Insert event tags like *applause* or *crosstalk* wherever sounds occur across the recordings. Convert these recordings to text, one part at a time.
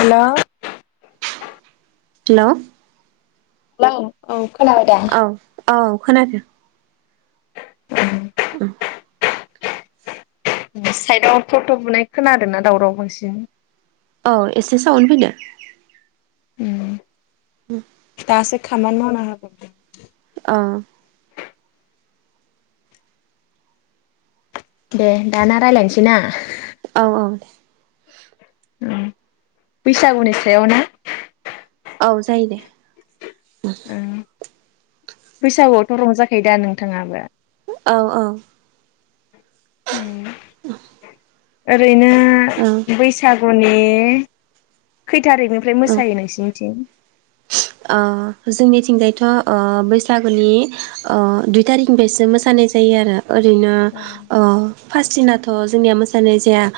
Hello hello hello औ खोनाबाय दा? औ औ खोनादो। *unintelligible* उम साइदाव थ' थ' बुनाय खोनादों ना दावराव बांसिन। औ एसे सावन फैदो। उम दासो खो खामानि मावना होबबदों। ओ दे दाना रायलायनोसै ना? औ औ दे। औ बैसागुनि सायाव ना? औ जायो दे *inaudible* बैसागुआवथ' रंजाखायो दा नोंथाङाबो औ औ उ औ ओरैनो बैसागुनि *unintelligible* खैथारिखनिफ्राय औ मोसायो नोंसिनिथिं ओ जोंनिथिंजायथ' बैसागुनि दुइ थारिखनिफ्रायसो मोसानाय जायो आरो ओरैनो औ ओ फार्स्ट दिनाथ' जोंनिया मोसानाय जाया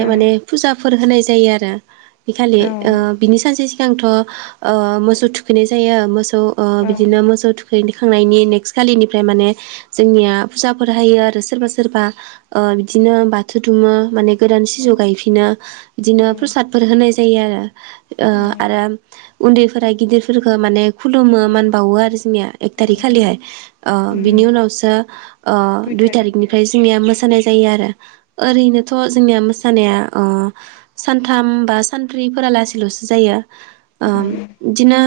औ माने फुजाफोर होनाय जायो आरो बे खालि बिनि सानसे सि जोंथ' मोसौ थुखैनाय जायो मोसौ स' औ बिदिनो मोसौ थुखैखांनायनि नेक्स्ट खालिनिफ्राय माने जोंनिया फुजाफोर हायो आरो सोरबा सोरबा बिदिनो बाथौ दुमो माने गोदान सिजौ गायफिनो बिदिनो प्रसादफोर होनाय जयो आरो आरो उन्दैफोरा गिदिरफोरखौ माने खुलुमो मान बावो आरो जोंनिया एक थारिक खालिहाय औ बिनि उनावसो दुइ थारिकनिफ्राय जोंनिया मोसानाय जायो आरो ओरैनोथ' जोंनिया मो सानाया सानथाम बा सानब्रैफोरा लासैल'सो जायो बिदिनो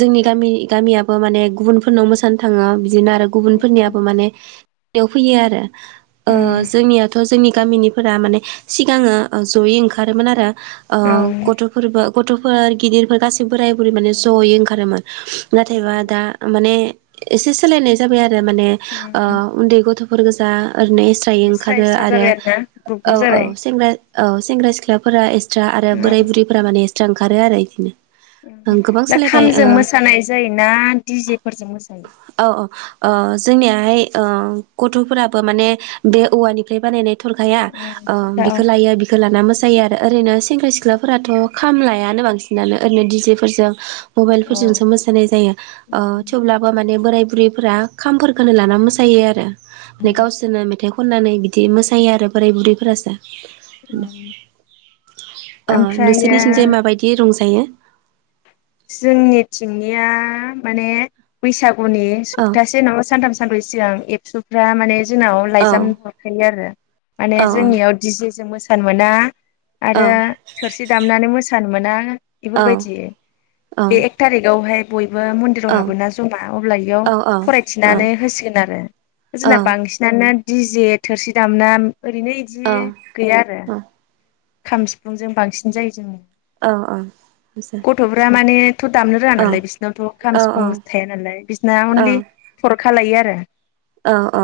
जोंनि गामि गामिया बो माने गुबुनफोरनाव मोसानो थाङो बिदिनो आरो उम गुबुनफोरनियाबो माने बेयाव फैयो आरो औ जोंनियाथ' जोंनि गामिनिफोरा माने सिगाङो जयै ओंखारोमोन आरो गथ'फोरबो गथ'फोर गिदिर बोगास बोराय बुरै माने जयै ओंखारोमोन नाथायबा दा माने एसे सोलायनाय जाबाय आरो जे माने ओ उन्दै गथ फोर गोजा ओरैनो स्रायै एस्रा ओंखारो एस्रा आरो जाबाय ना ग्रुप औ ग्रुप औ जाबाय सेंग्रा औ सेंग्रा सिख्लाफोरा एस स्रा आरो औ बोराय बुरैफोरा माने ओंखारो आरो इदिनो ओं गोबां दा सोलायबाय खामजों ओ मोसानाय जायोना दिजेफोरजों मोसायो औ औ ओ जोंनियाहाय ओ गथफोराबो माने बे औवानिफ्राय बानायनाय थरखाया ओ‌ थरखा औ बिखौ लायो बिखौ लाना मोस जायो आरो ओरैनो सेंग्रा सिख्लाफोराथ खाम लायानो बांसिनानो ओरैनो दिजेफोरजों औ मबाइलफोरजोंसो मोसानाय जायो ओ थेवब्ला बोराय बुरैफोरा खामफोर *unintelligible* मोसायो आरो नै गावसोर मेथाइ खननानै बिदि मोसायो आरो बोराय बुरैफोरासो ओ ओमफ्रायो नोंसोरनिथिंजाय माबायदि रंजायो? *inaudible* जोंनि थिंनिया माने बैसाग गुनि औ सप्तासे नङा सानथाम सानब्रै सिगां एबसु फ्रा‌ माने जोंनाव औ लाइजाम हरखायो आरो माने औ जोंनियाव दिजे जों मोसा सान मोना औ आरो थोरसि दामनानै मोसानो मोना औ बेफोरबायदि औ बे एक थारिकआवहाय मो मन्दिराव हाबोना जमा अब्ला इयाव औ औ फरायथिनानै होसिगोन आरो जोंना औ बांसिनानो जि जे थोरसि दामना ओरैनो औ इदि गैया आरो खाम सिफुंजों बांसिन जायो जोङो औ ओं गथ'फ माने थ' दामनो रोा नालाय औ बिसिोरनावथ' खाम सिफुं थाया नालाय बिसिोरना अनलि खालायो आरो औ औ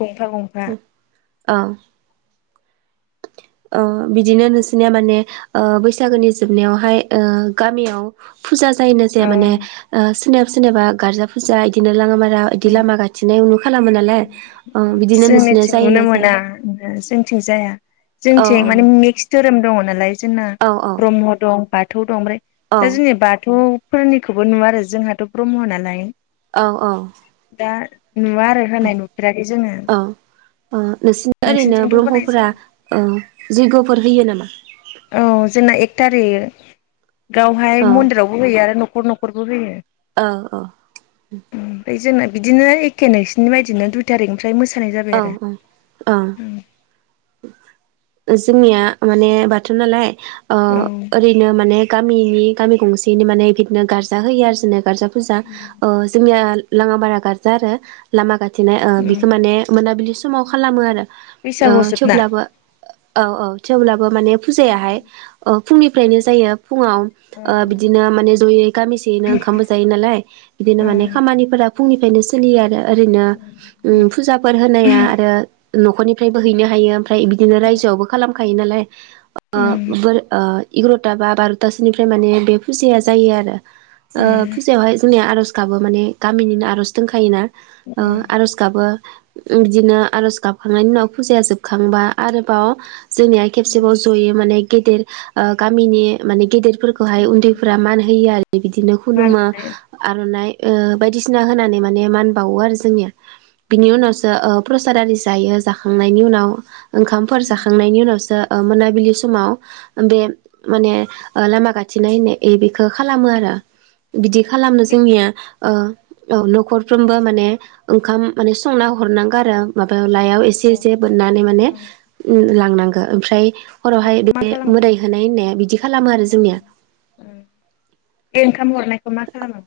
गंफा गंफा औ बिदिनो नोंसिनिया माने बैसागोनि जोबनायावहाय गामियाव फुजा जायोन जे अ माने सोरनिाबा सोरनिाबा गारजा फुजा बिदिनो लाङा आरो बिदि लामा गथिनाय उनु खालामो नालाय ओ बिदिनो जों नोंसिनिया मिथिं नुनो जायोना जाया मोना जोंथििं जाया औ जों माने मिक्स धोरोम दङ नालाय जोंना औ ब्रह्म दं दं ओमफ्राय औ दा जोंनि बाथौ फोरनिखौबो नुवा आरो जोंहाथ' ब्रह्म नालाय औ औ *unintelligible* नुफेराखै जोङो औ ओ नोंसोरनिया ओरैनो नोंसिनिथिंथ' होनाय ब्रह्मफोरा जायो ओ जैग'फोर होयो नामा थारि गावहाय औ मन्दिरावबो होयो आरो न न'खर न'खरबो होयो औ औ ओमफ्राय जोंना बिदिनो एखे नोंसनि बदि दुइ थारिख औ औ औ जोंनिया माने बाथरुम नालाय ओ औ ओरैनो माने गामिनि गामि गंसेनि माने बेदिनो गारजा होयो आरो जोंनो गारजा फुजा ओ जोंनिया *unintelligible* गारजा आरो लामा ग बिदिनो ओ बिखौ माने दा बिलि समाव खालामो आरो बैसागु ओ जोबना थेवब्लाबो औ औ थेवब्लाबो माने फुजायाहाय औ फुंनिफ्रायनो जायो फुङाव बिदिनो माने जयै गामिसेयैनो ओंखामबो जाय नालाय बिदिनो माने ओं खामानिफोरा फुंनिफ्रायनो सोलियो आरो ओरैनो उम फुजाब फोर होनाया आरो न'खरनिफ्रायबो हैनो हायो ओमफाय बिदिनो रायजोयावबो खालामखायो नालाय ओ ओं बोर ओ इग्र'टा बा बार'टासोनिफ्राय माने बे फुजाया जायो आरो ओ ए फुजायावहाय जोंनिया आर'ज गाबो माने गामिनिनो आर'ज दोंखायोना ओ ओं आर'ज गाबो उम बिदिनो आरज गाबखांनायनि उनाव फुजाया जोबखांबा आरोबाव जोंनिया खेबसेबाव ओं ज'यो माने गेदेर आ गामिनि माने गेदेर फोरखौहाय उन्दैफोरा मान होयो आरो *inaudible* बिदिनो मा खुलुमो होनो आर'नाइ ओ बायदिसिना होनानै माने मान बावो आरो जोंनिया बिनि उनावस प्रसाद आरि जायो जाखांनायनि उनाव ओंखामफोर जाखांनायनि उनावसो ओ मोनाबिलि समाव बे माने ओ लामा गाथेनाय होननाय ओइबे खो खालामो आरो बिदि खालामनो जोंनिया ओ औ न'खरफ्रोमबो माने ओंखाम माने संना ह हरनांगो आरो मा बा लाइयाव एसे-एसे बोननानै माने उम लांनांग ओ ओमफ्राय हरावहाय बेखौ मा बे खालामगोन मोदाय होनाय होननाया बिदि खालामो आरो जोंनिया खाम हरनायखौ मा खालामो?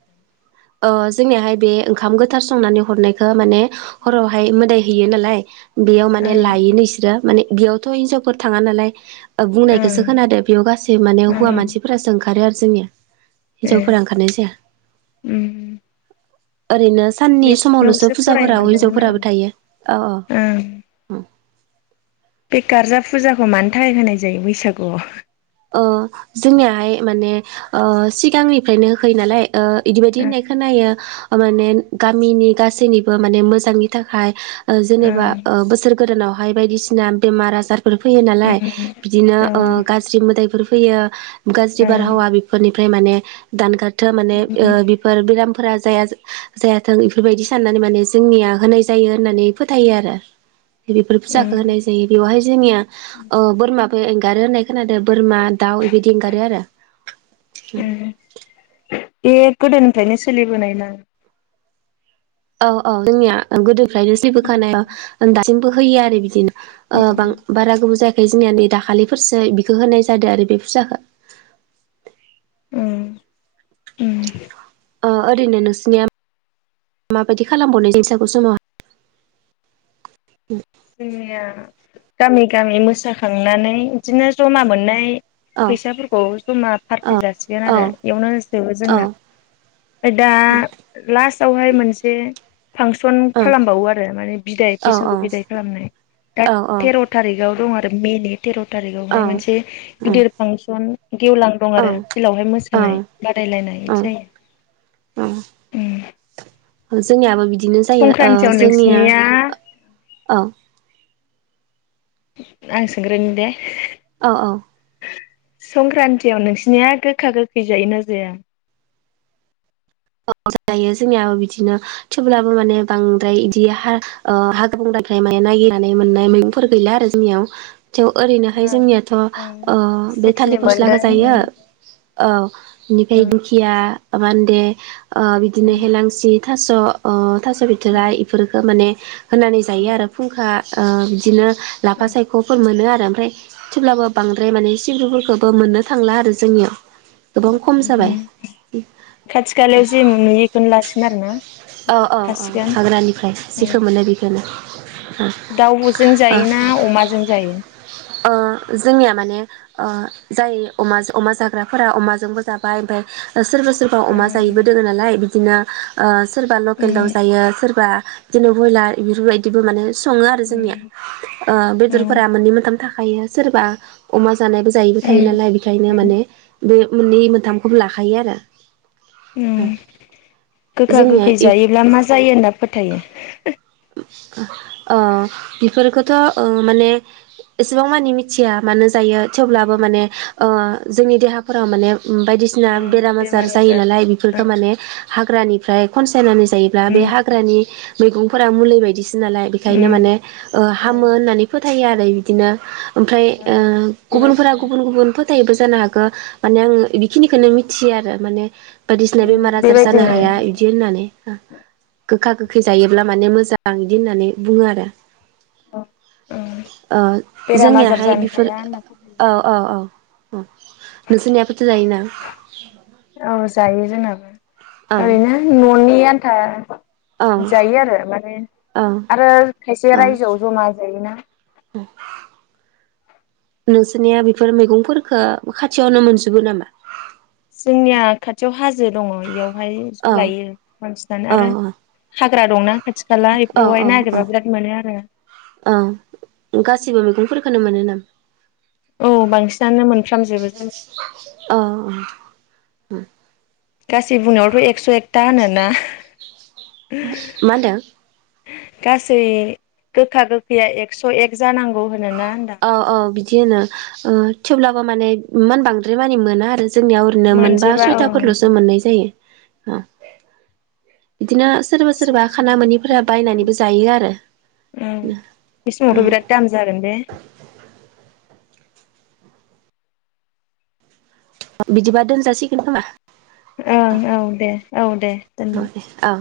अ जोंनियाहाय बे ओंखाम गोथार संनानै हरनायखो माने हरावहाय मोदाय होयो नालाय बेयाव माने ओं लायोनो इसोरो माने बेयावथ' हिनजावफोर थाङा नालाय ओ बुंनायखोसो ओं खोनादो बेयाव गासै माने हुवा ओं मानसिफोरासो ओंखारो आरो जोंनिया ए हिनजावफोरा ओंखारनाय जाया ओरैनो साननि समावल'सो नैथियावसो फरायनो फुजाफोराव मोनदोंमोन आं हिन्जावफोराबो थायो ओं औ-औ बे गार्जा फुजाखौ मानि थाखाय होनाय जायो बैसागुआव अ जोंनियाहाय माने ओ सिगांनिफ्रायनो होखायो नालाय ओ इदिबायदि होननाय खोनायो माने गामिनि गासैनिबो माने मोजांनि थाखाय ओ जेनेबा ओं ओ बोसोर गोदानावहाय बायदिसिना बेमार आजार फोर फैयो नालाय बिदिनो ओं ओ गाज दायफोर फैयो। गाज्रि औ बारहावा बेफोरनि ओमफ्राय माने दानगा माने ओं बेफोर बेरामफोरा जायाथों बेफोरबायदि साननानै माने जोंनिया होनाय जायो होननानै फोथायो आरो बेफोर फुजाखौ ओं होनाय जायो बेवहाय जोंनिया बोरमाबो आरो खोनादों बोरमा दाउ बेबायदि एंगारो आरो ए गोदोनिफ्रायनो सोलिबोनाय ना। औ औ जोंनिया गोद ओमफ्रायनो जेबो खानाया ओम दास जोंबो होयो आरो बिदिनो। उम बारा गोबाव जायाखै। बेखाय जोंनिया नै दाखालिफोरसो बिखौ होनाय जादों आरो बे फुजाखो। ओम ओम। आं ओरैनो नोसिनिया माबायदि खालामबावनाय जायो बैसागु समावहाय? ओम जोंनिया गामि गामि मोसाखांनानै बिदिनो जमा मोननाय औ फैसाफोरखौ जमा फारटि जासिगोन औ आरो एवनो होजोबो औ जोंना ओमफ्राय दा औ लास्टावहाय मोनसे फांसन औ खालामबावो आरो माने बिदाय औ बैसागु बिदाय । खालामनाय दा औ औ थेर' थारिखाव दं आरो मेलिफ तेर' थारिकावहाय औ मोनसे उम गिदिर फांसन गेवलां दं औ आरो फिल्डआवहाय औ मोसानाय बादायलायनाय बिदि जायो। जोंनियाबो बिद बिदिनो जायो संक्रान्तियाव जोंनिया नोंसिनिया औ। आं सोंग्रोनि दे। औ औ। संक्रान्तियाव नोंसिनिया गोखा गोखै जायोना जाया? अ जायो जोंनियाबो बिदिनो थेवब्लाबो माने बांद्राय बिदि ओ ह हाग्रा बंग्रानिफ्राय माने नायागिरनानै मोननाय मैगंफोर गैला आरो जोंनियाव। थेव ओरैनोहाय ओं जोंनियाथ ओं ओ' बे जिखिनि थालिर मोनदों फस्लाखौजायो औ बेनिफ्राय ओं दुखिया बाबानि दे। ओ बिदिनो हेेलांसि थास' अह थास' बिथोराइ इफोरफोरखौ माने होननानै जायो आरो फुंखा ओ बिदिनो लाफा सायख'फोर मोनो आरो रो ओमफ्राय थेब्लाबो बांद्राय माने सिब्रुफोरखौबो मोननो थांला आरो जोंनियाव गोबां खम जाबाय उम थालाय जिम नुयैखौनो लासिगोन आरो ना। औ औ औ खासिगोन हाग्रानिफ्राय जेखो मोनो बेखो *unintelligible* दाउजों जायोना अमाजों जायो? ओ जोंनिया माने ओ जाय अमा जो अमा जाग्राफोरा अमाजोंबो जाबाय ओमफाय ओ सोरबा सोरबा अमा उम जायैबो दोङो नालाय बिदिनो ओ सोरबा लकेल दाउ उम जायो। सोरबा बिदिनो बयलार बेफोरबायदिबो माने सङो आरो जोंनिया ओ बेदरफोरा मोननै मोनथाम थाख खायो सोरबा अमा जानायबो जायिबो थायो उम नालाय बेखायनो माने बे मोननै मोनथामखौबो लाखायो आरो उम ओ गोखा गोखै जायोब्ला मा जायो होनना फोथायो? ओ बेफोरखो था ओ माने एसेबां मानि मिथिया मानो जायो थेवब्लाबो माने ओ जोंनि देहाफोराव माने उम बायदिसिना उम बेराम आजार बेमार जायो नालाय बेफोरखौ ओं माने हा फ्रानिफ्राय खन सायनानै जायोब्ला बे उम हाग्रानि मैगं फोरा मुलि बायदिस नालाय बेखायनो उम माने ओ हामो होननानै फोथायो आर जायो बिदिनो ओमफ्राय औ ओ गुबुनफोरा बेबायदिनो गुबुन गुबुनफोर थायबो जानो हागो। माने आं बेखिनिखौनो मिथियो आरो माने बायदिसिना उम बेमार आजार जानो बेबायदिनो हाया बिदि होननानै आ गोखा गोखै जायो। अब्ला माने मोजां बिदि होननानै बुङो आरो। औ औ ओ बेराम आजार जोंनियाहाय जानो बेफोर हाया होनना औ फोथायो औ औ औ नोंसिनिया फोथो जायोना? *unintelligible* औ जायो जोंनाबो औ ओरैनो न'नि आन्था औ जायो आरो माने औ आरो खायसे औ रायजोआव जमा जायोना। नोंसोरनिया बेफोर मैगंफोरखो खाथियावनो मोनजोबो नामा? जोंनिया खाथियाव हाज जे दङ इयाव हायेस औ लायो बांसिनानो औ आरो फोरा दंना। आथि खाला औ इफोरावहाय औ औ नागिरबा बिराद मोनो आरो। फोरखौनो मोनो नामा औ बांसिनानो मोनफ्रामजोबो जोंनिथिं। उम। गासै बुंनायावथ' एकस' एकथा होनोना। मा होनदों। गासै गोखा गोखैया एकस' एक जानांगौ। होनोना होनदां औ औ बिदि होनो ओ थेवब्ला बो माने इमान बांद्राय मानि मोना आरो जोंनियाव ओरैनो मोनबा मोनजोबा औ सयथाफोरल'सो मोननाय जायो। ओ। बिदिनो सोरबा सोरबा थिखिनि खाना मोनिफोरा मोना बायनानैबो जायो आरो ओं बे औ। समावथ' बिराद दाम जागोन बे बिदिबा दोन दसिगोन खोमा। ओं औ दे औ दे औ दोनदो। दे औ